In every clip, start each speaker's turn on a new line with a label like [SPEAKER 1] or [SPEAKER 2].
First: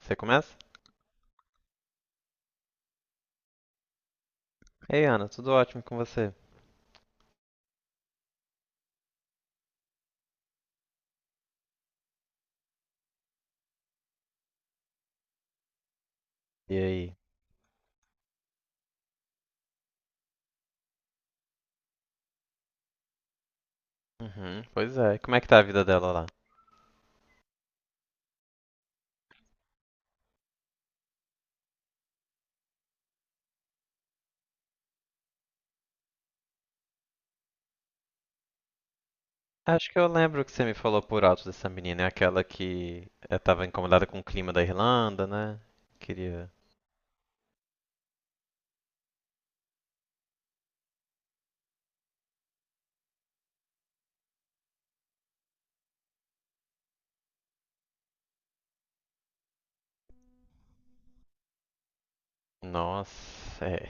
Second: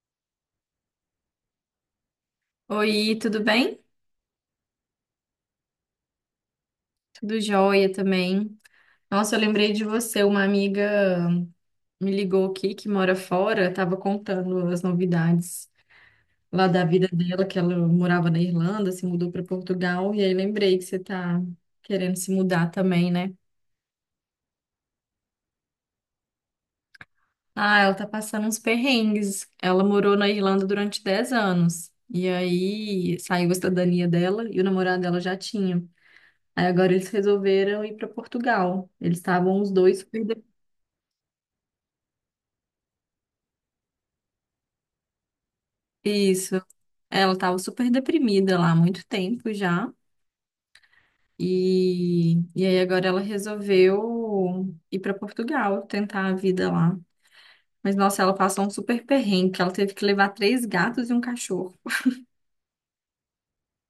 [SPEAKER 1] Você começa?
[SPEAKER 2] Oi, tudo bem?
[SPEAKER 1] Ei, Ana, tudo ótimo com você?
[SPEAKER 2] Tudo jóia também. Nossa, eu lembrei de você, uma amiga me ligou aqui que mora fora, estava contando as novidades lá
[SPEAKER 1] E
[SPEAKER 2] da vida
[SPEAKER 1] aí?
[SPEAKER 2] dela, que ela morava na Irlanda, se mudou para Portugal, e aí lembrei que você tá querendo se mudar também, né?
[SPEAKER 1] Uhum, pois é. Como é que tá a vida dela lá?
[SPEAKER 2] Ah, ela tá passando uns perrengues. Ela morou na Irlanda durante 10 anos. E aí saiu a cidadania dela e o namorado dela já tinha. Aí agora eles resolveram ir para Portugal. Eles estavam os
[SPEAKER 1] Acho que
[SPEAKER 2] dois.
[SPEAKER 1] eu lembro que você me falou por alto dessa menina, é aquela que tava incomodada com o clima da Irlanda, né? Queria.
[SPEAKER 2] Isso. Ela tava super deprimida lá há muito tempo já. E aí agora ela resolveu ir para Portugal, tentar a vida lá. Mas nossa, ela passou um super perrengue, que ela teve que levar três gatos e um cachorro.
[SPEAKER 1] Nossa, é.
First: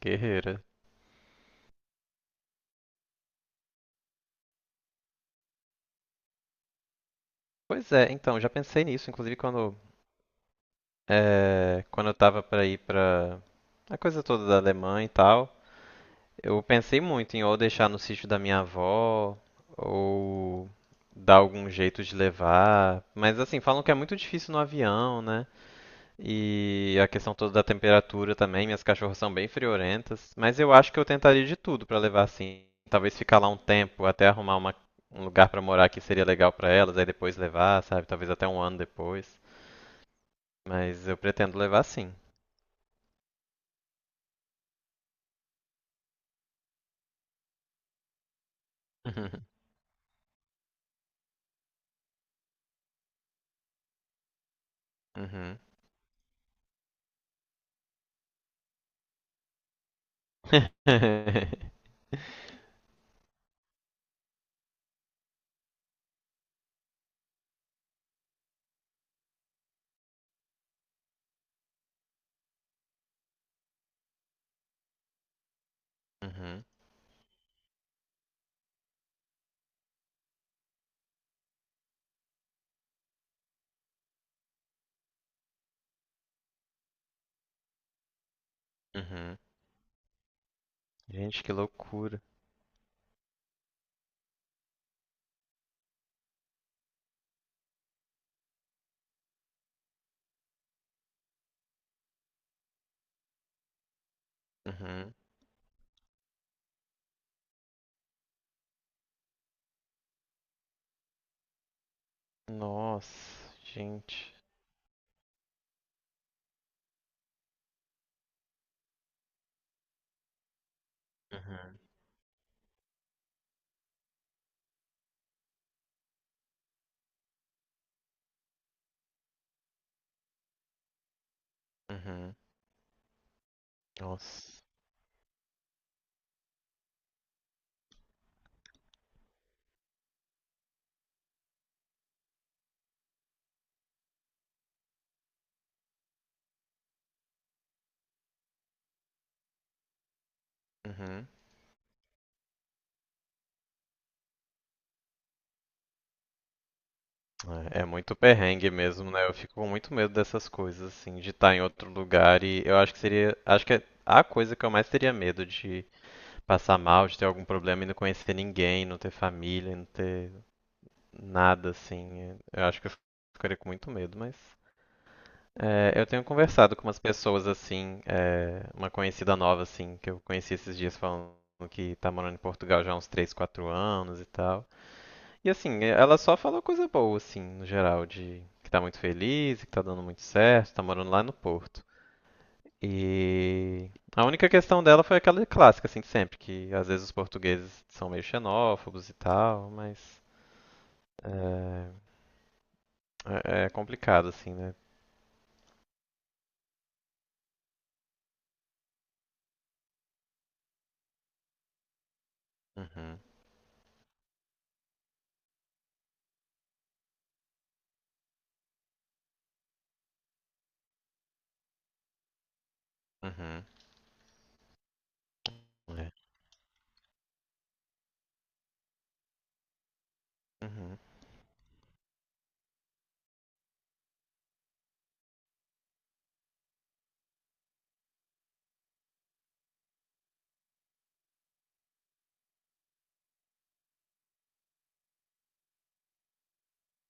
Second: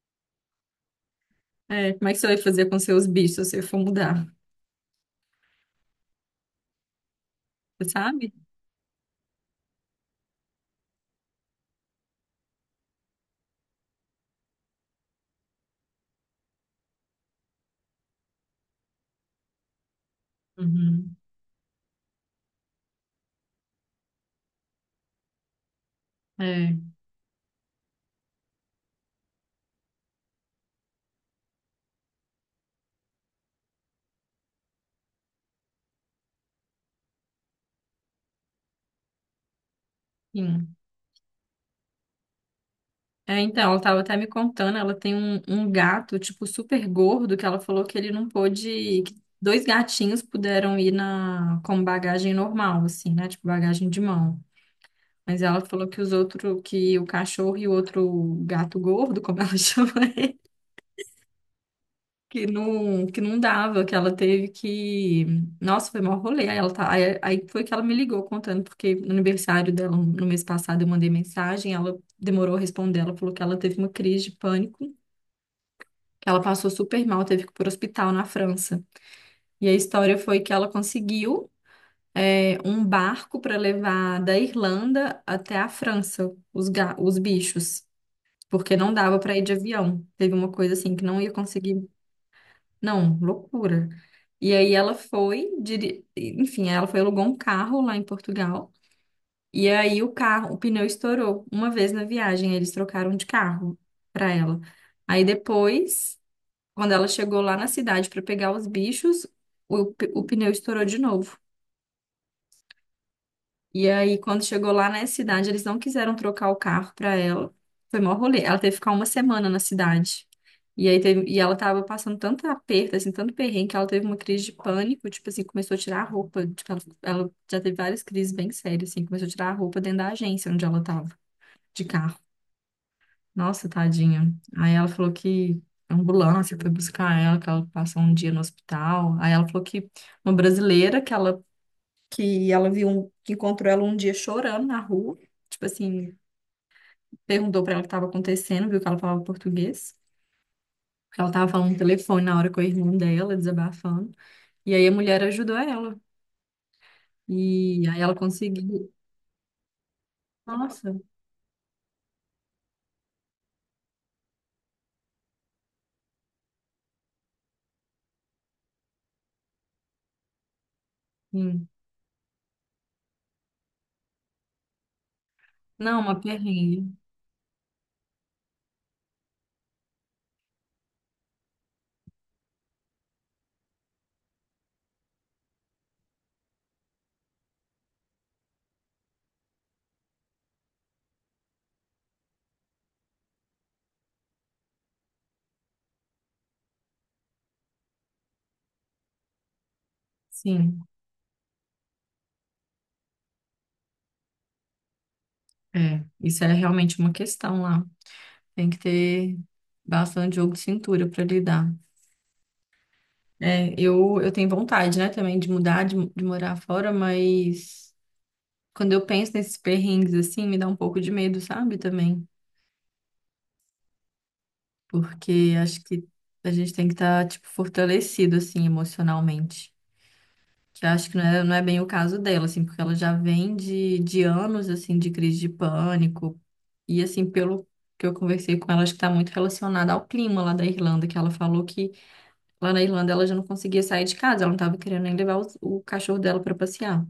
[SPEAKER 1] Guerreira.
[SPEAKER 2] É, como é que você vai fazer com seus bichos se você for mudar? Você
[SPEAKER 1] Pois é,
[SPEAKER 2] sabe?
[SPEAKER 1] então, já pensei nisso, inclusive quando eu tava pra ir pra. A coisa toda da Alemanha e tal. Eu pensei muito em ou deixar no sítio da minha avó, ou
[SPEAKER 2] Uhum.
[SPEAKER 1] dar algum jeito de levar. Mas assim, falam que é muito difícil no avião, né?
[SPEAKER 2] É,
[SPEAKER 1] E a questão toda da temperatura também, minhas cachorras são bem friorentas. Mas eu acho que eu tentaria de tudo pra levar assim. Talvez ficar lá um tempo até arrumar um lugar pra morar que seria legal pra elas, aí depois levar, sabe? Talvez até um ano depois.
[SPEAKER 2] sim.
[SPEAKER 1] Mas eu pretendo levar sim.
[SPEAKER 2] É, então, ela tava até me contando, ela tem um gato, tipo, super gordo, que ela falou que ele não pôde, que dois gatinhos puderam ir na, com bagagem normal, assim, né? Tipo, bagagem de mão. Mas
[SPEAKER 1] Uhum.
[SPEAKER 2] ela falou que os outros, que o cachorro e o outro gato gordo, como ela chama, que não dava, que ela teve que. Nossa, foi mó rolê. Aí, ela tá... aí foi que ela me ligou contando, porque no aniversário dela, no mês passado, eu mandei mensagem, ela demorou a responder, ela falou que ela teve uma crise de pânico. Ela
[SPEAKER 1] Uhum.
[SPEAKER 2] passou super mal, teve que ir para o hospital na França. E a história foi que ela conseguiu um barco para levar da Irlanda até a França os bichos, porque não
[SPEAKER 1] Uhum.
[SPEAKER 2] dava para
[SPEAKER 1] Uhum.
[SPEAKER 2] ir de avião. Teve uma coisa assim que não ia
[SPEAKER 1] Gente, que
[SPEAKER 2] conseguir.
[SPEAKER 1] loucura.
[SPEAKER 2] Não, loucura. E aí ela foi, enfim, ela foi alugou um carro lá em Portugal. E aí o carro, o pneu estourou uma vez na viagem, eles trocaram de carro para ela.
[SPEAKER 1] Uhum.
[SPEAKER 2] Aí depois, quando ela chegou lá na cidade para pegar os bichos, o pneu estourou de novo.
[SPEAKER 1] Nossa,
[SPEAKER 2] E aí,
[SPEAKER 1] gente.
[SPEAKER 2] quando chegou lá na cidade, eles não quiseram trocar o carro para ela. Foi mó rolê. Ela teve que ficar uma semana na cidade. E aí teve, e ela
[SPEAKER 1] Uhum.
[SPEAKER 2] tava passando tanto aperto, assim, tanto perrengue, que ela teve uma crise de pânico, tipo assim, começou a tirar a roupa. Tipo, ela já teve várias crises bem sérias, assim, começou a tirar a roupa dentro da agência onde ela tava, de carro.
[SPEAKER 1] Uhum.
[SPEAKER 2] Nossa, tadinha.
[SPEAKER 1] Nossa.
[SPEAKER 2] Aí ela falou que a ambulância foi buscar ela, que ela passou um dia no hospital. Aí ela falou que uma brasileira que encontrou ela um dia chorando na rua, tipo assim, perguntou pra ela o que estava acontecendo, viu que ela falava português.
[SPEAKER 1] Uhum.
[SPEAKER 2] Ela tava falando no telefone na hora com a irmã dela, desabafando. E aí a mulher ajudou ela.
[SPEAKER 1] É, é
[SPEAKER 2] E aí ela
[SPEAKER 1] muito perrengue
[SPEAKER 2] conseguiu.
[SPEAKER 1] mesmo, né? Eu fico com muito medo dessas coisas,
[SPEAKER 2] Nossa,
[SPEAKER 1] assim, de estar em outro lugar e eu acho que seria, acho que é a coisa que eu mais teria medo de passar mal, de ter algum problema e não conhecer ninguém, não ter família, não ter
[SPEAKER 2] sim.
[SPEAKER 1] nada, assim. Eu acho que eu ficaria com muito medo, mas é,
[SPEAKER 2] Não,
[SPEAKER 1] eu
[SPEAKER 2] uma
[SPEAKER 1] tenho conversado
[SPEAKER 2] perrengue.
[SPEAKER 1] com umas pessoas assim, é, uma conhecida nova assim, que eu conheci esses dias falando que tá morando em Portugal já há uns 3, 4 anos e tal. E assim, é, ela só falou coisa boa assim, no geral, de que tá muito feliz, que tá dando muito certo, tá morando lá no Porto. E a única questão dela foi aquela clássica assim de sempre, que às vezes os portugueses são meio xenófobos e tal, mas
[SPEAKER 2] Sim.
[SPEAKER 1] é, é complicado assim, né?
[SPEAKER 2] É, isso é realmente uma questão lá. Tem que ter bastante jogo de cintura para lidar.
[SPEAKER 1] Uhum,
[SPEAKER 2] É, eu tenho vontade, né, também de mudar, de morar fora, mas quando eu penso nesses perrengues assim, me dá um pouco de medo, sabe, também.
[SPEAKER 1] uhum,
[SPEAKER 2] Porque acho que
[SPEAKER 1] é,
[SPEAKER 2] a gente tem que estar, tipo, fortalecido, assim, emocionalmente. Que
[SPEAKER 1] uhum.
[SPEAKER 2] acho que não é bem o caso dela, assim, porque ela já vem de anos, assim, de crise de pânico. E, assim, pelo que eu conversei com ela, acho que está muito relacionada ao clima lá da Irlanda, que ela falou que lá na Irlanda, ela já não conseguia sair de casa, ela não estava querendo nem o cachorro dela para passear.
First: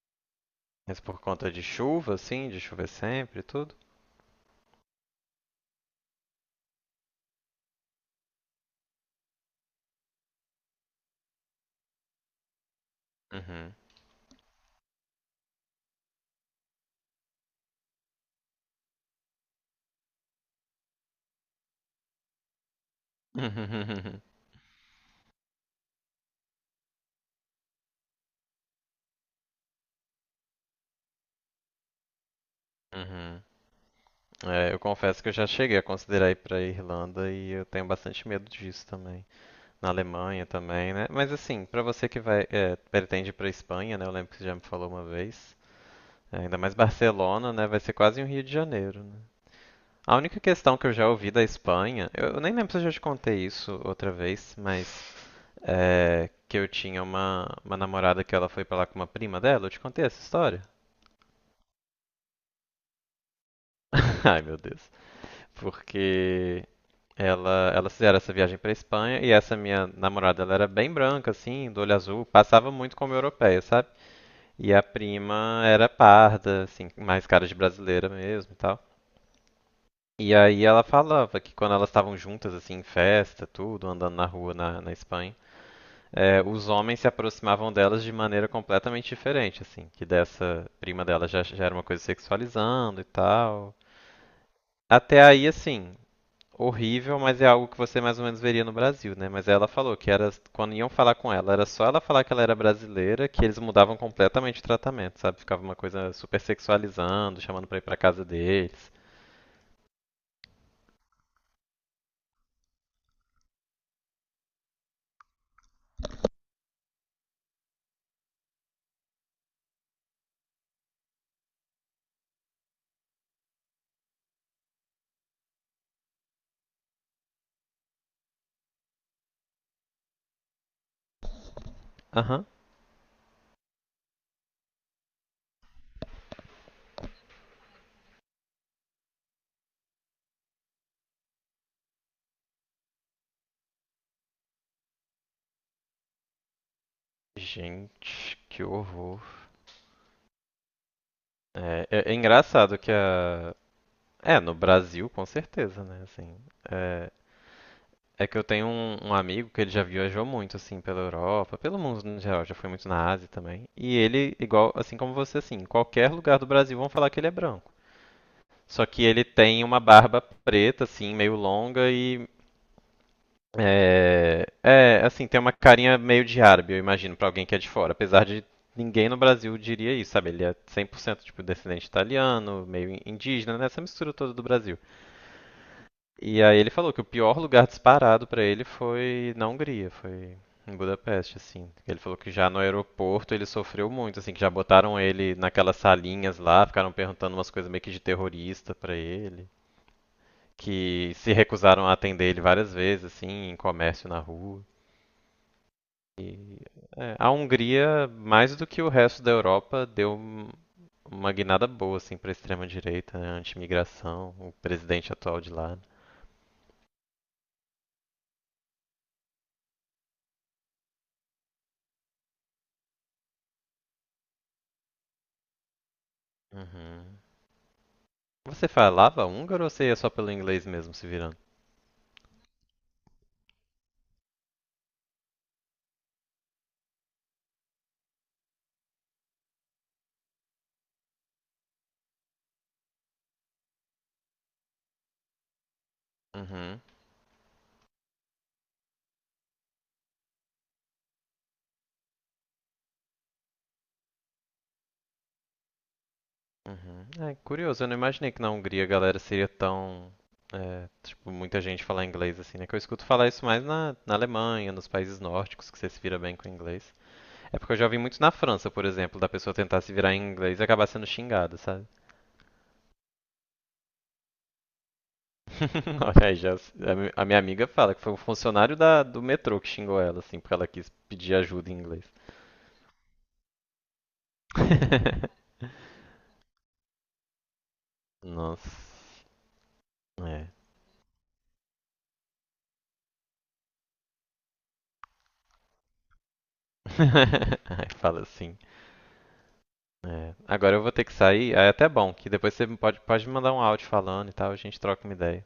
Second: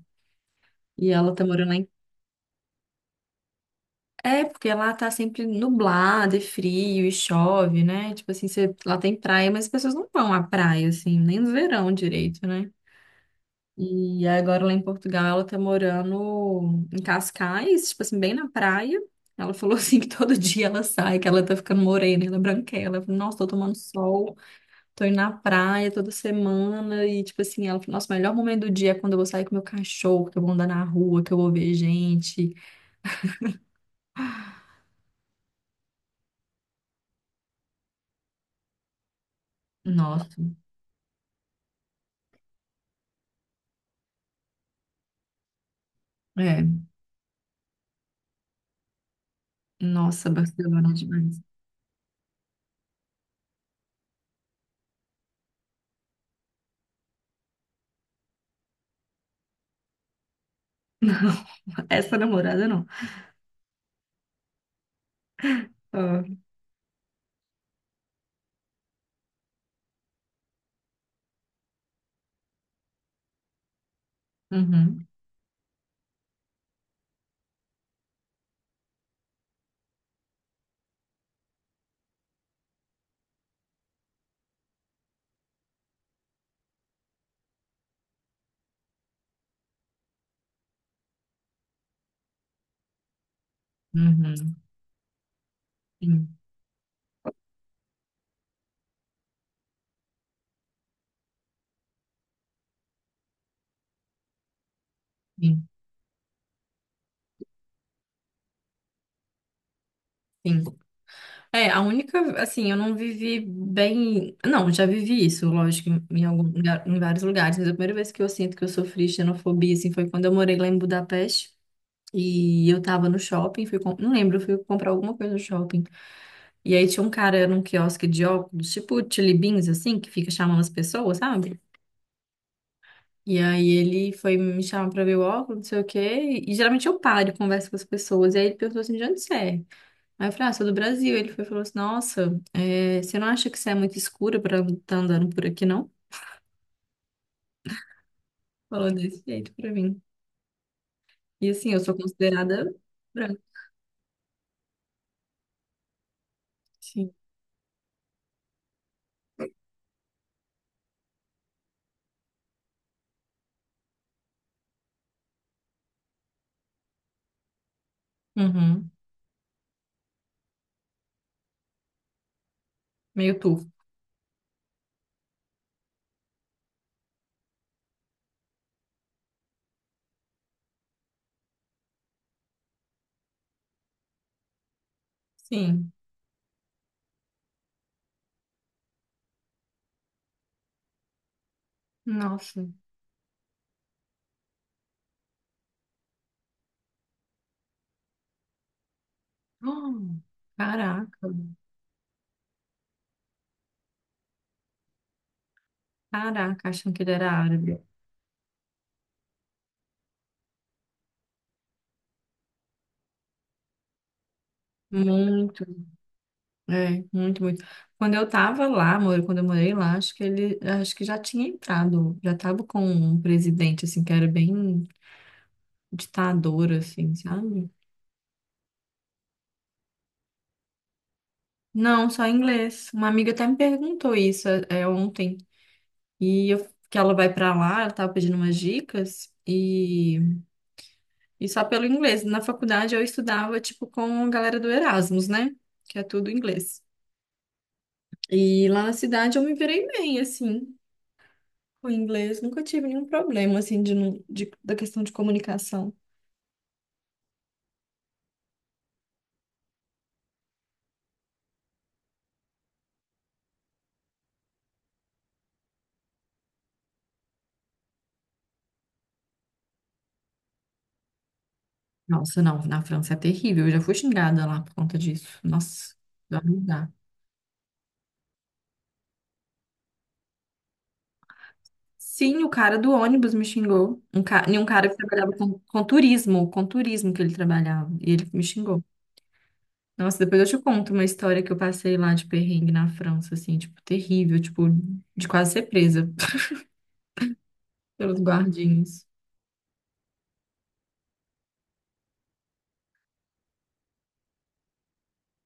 [SPEAKER 1] Mas
[SPEAKER 2] E
[SPEAKER 1] por
[SPEAKER 2] ela tá
[SPEAKER 1] conta de
[SPEAKER 2] morando lá em...
[SPEAKER 1] chuva, assim, de chover sempre e tudo?
[SPEAKER 2] É, porque lá tá sempre nublado, é frio e chove, né? Tipo assim, você- lá tem praia, mas as pessoas não vão à praia, assim, nem no verão direito, né?
[SPEAKER 1] Uhum.
[SPEAKER 2] E agora lá em Portugal, ela tá morando em Cascais, tipo assim, bem na praia. Ela falou assim que todo dia ela sai, que ela tá ficando morena, ela é branquela. Eu falei, nossa, tô tomando sol. Tô indo na praia toda semana e, tipo assim, ela falou, nossa, o melhor momento do dia é quando eu vou sair com meu cachorro, que eu vou andar na rua, que eu vou ver gente.
[SPEAKER 1] Uhum. É, eu confesso que eu já cheguei a considerar ir pra Irlanda e eu tenho bastante medo disso também. Na
[SPEAKER 2] Nossa,
[SPEAKER 1] Alemanha também, né? Mas assim, pra você que vai, é, pretende ir pra Espanha, né? Eu lembro que você já me falou uma vez. É, ainda mais
[SPEAKER 2] é,
[SPEAKER 1] Barcelona, né? Vai ser quase um Rio de Janeiro, né? A
[SPEAKER 2] nossa,
[SPEAKER 1] única questão que
[SPEAKER 2] Barcelona é
[SPEAKER 1] eu já ouvi
[SPEAKER 2] demais.
[SPEAKER 1] da Espanha, eu nem lembro se eu já te contei isso outra vez, mas é, que eu tinha uma namorada que ela foi pra lá com uma prima dela. Eu te contei essa história?
[SPEAKER 2] Não, essa namorada não.
[SPEAKER 1] Ai, meu Deus.
[SPEAKER 2] Ah,
[SPEAKER 1] Porque ela, elas fizeram essa viagem pra Espanha e essa minha namorada, ela era bem branca, assim, do olho azul, passava muito como europeia, sabe? E a
[SPEAKER 2] uhum,
[SPEAKER 1] prima era parda, assim, mais cara de brasileira mesmo e tal. E aí ela falava que quando elas estavam juntas, assim, em festa, tudo, andando na rua na Espanha, é, os homens se aproximavam delas de maneira completamente diferente, assim, que dessa prima dela já era uma coisa sexualizando e tal.
[SPEAKER 2] uhum,
[SPEAKER 1] Até aí, assim,
[SPEAKER 2] sim,
[SPEAKER 1] horrível, mas é algo que você mais ou menos veria no Brasil, né? Mas ela falou que era quando iam falar com ela, era só ela falar que ela era brasileira, que eles mudavam completamente o tratamento, sabe? Ficava
[SPEAKER 2] sim,
[SPEAKER 1] uma coisa super sexualizando, chamando pra ir pra casa deles.
[SPEAKER 2] sim. É, a única, assim, eu não vivi bem. Não, já vivi isso, lógico, em, em algum lugar- em vários lugares, mas a primeira vez que eu sinto que eu sofri xenofobia, assim, foi quando eu morei lá em Budapeste. E eu tava no shopping, não lembro, fui comprar alguma coisa no shopping. E aí tinha um cara num quiosque de óculos, tipo Chili Beans, assim, que fica chamando as pessoas, sabe?
[SPEAKER 1] Aham.
[SPEAKER 2] E aí ele foi me chamar pra ver o óculos, não sei o quê. E geralmente eu paro e converso com as pessoas. E aí ele perguntou assim, de onde você é? Aí eu falei, ah, sou do Brasil. Ele foi, e falou assim, nossa, é, você não acha que você é muito escura pra estar andando por aqui, não?
[SPEAKER 1] Gente, que
[SPEAKER 2] Falou
[SPEAKER 1] horror.
[SPEAKER 2] desse jeito pra mim. E assim, eu
[SPEAKER 1] É,
[SPEAKER 2] sou
[SPEAKER 1] é
[SPEAKER 2] considerada
[SPEAKER 1] engraçado que
[SPEAKER 2] branca.
[SPEAKER 1] a. É, no Brasil, com certeza, né? Assim, é,
[SPEAKER 2] Sim.
[SPEAKER 1] é que eu tenho um amigo que ele já viajou muito, assim, pela Europa, pelo mundo no geral, já foi muito na Ásia também. E ele, igual, assim como você, assim, em qualquer lugar do Brasil vão falar que ele é branco. Só
[SPEAKER 2] Uhum.
[SPEAKER 1] que ele tem uma barba preta, assim, meio longa e.
[SPEAKER 2] Meio turco.
[SPEAKER 1] É, é assim, tem uma carinha meio de árabe, eu imagino, pra alguém que é de fora. Apesar de ninguém no Brasil diria isso, sabe? Ele é 100% tipo descendente italiano, meio indígena, né? Essa mistura toda do Brasil.
[SPEAKER 2] Sim.
[SPEAKER 1] E aí ele falou que o pior lugar disparado pra ele foi na Hungria, foi em Budapeste, assim. Ele falou que já no
[SPEAKER 2] Nossa.
[SPEAKER 1] aeroporto ele sofreu muito, assim, que já botaram ele naquelas salinhas lá, ficaram perguntando umas coisas meio que de terrorista pra ele,
[SPEAKER 2] Hum, caraca,
[SPEAKER 1] que se recusaram a atender ele várias vezes, assim, em comércio na rua. E
[SPEAKER 2] caraca, achando que ele
[SPEAKER 1] é, a
[SPEAKER 2] era árabe.
[SPEAKER 1] Hungria, mais do que o resto da Europa, uma guinada boa, assim, pra extrema-direita, né, anti-imigração, o presidente atual de
[SPEAKER 2] Muito,
[SPEAKER 1] lá. Né.
[SPEAKER 2] é, muito, muito. Quando eu tava lá, amor, quando eu morei lá, acho que ele, acho que já tinha entrado, já tava com um presidente, assim, que era bem ditador, assim,
[SPEAKER 1] Uhum.
[SPEAKER 2] sabe?
[SPEAKER 1] Você falava húngaro ou você ia só pelo inglês mesmo, se virando?
[SPEAKER 2] Não, só inglês. Uma amiga até me perguntou isso, ontem, que ela vai pra lá, ela tava pedindo umas dicas, e só pelo inglês. Na faculdade eu estudava, tipo, com a galera do Erasmus, né? Que é tudo
[SPEAKER 1] Uhum,
[SPEAKER 2] inglês. E lá na cidade eu me virei bem, assim, com inglês. Nunca tive nenhum problema, assim, da questão de comunicação.
[SPEAKER 1] uhum. É curioso, eu não imaginei que na Hungria a galera seria tão. É, tipo, muita gente falar inglês assim, né? Que eu escuto falar isso mais na Alemanha, nos países nórdicos, que você se vira bem com inglês. É porque eu já vi muito na França, por exemplo, da pessoa tentar se virar em inglês e acabar sendo xingada, sabe?
[SPEAKER 2] Nossa, não, na França é terrível. Eu já fui xingada lá por conta disso. Nossa,
[SPEAKER 1] Olha aí,
[SPEAKER 2] dá um
[SPEAKER 1] já,
[SPEAKER 2] lugar.
[SPEAKER 1] a minha amiga fala que foi um funcionário da, do metrô que xingou ela, assim, porque ela quis pedir ajuda em inglês.
[SPEAKER 2] Sim, o cara do ônibus me xingou. Um ca... E um cara que trabalhava com turismo, que ele trabalhava. E ele me
[SPEAKER 1] Nossa,
[SPEAKER 2] xingou. Nossa, depois
[SPEAKER 1] é.
[SPEAKER 2] eu te conto uma história que eu passei lá de perrengue na França, assim, tipo, terrível, tipo, de quase ser presa
[SPEAKER 1] Aí
[SPEAKER 2] pelos
[SPEAKER 1] fala assim.
[SPEAKER 2] guardinhas.
[SPEAKER 1] É, agora eu vou ter que sair. Aí é até bom, que depois você pode me mandar um áudio falando e tal, a gente troca uma ideia.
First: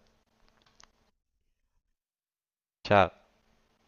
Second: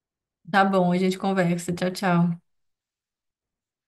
[SPEAKER 2] Tá bom, a gente conversa. Tchau, tchau.
[SPEAKER 1] Tchau.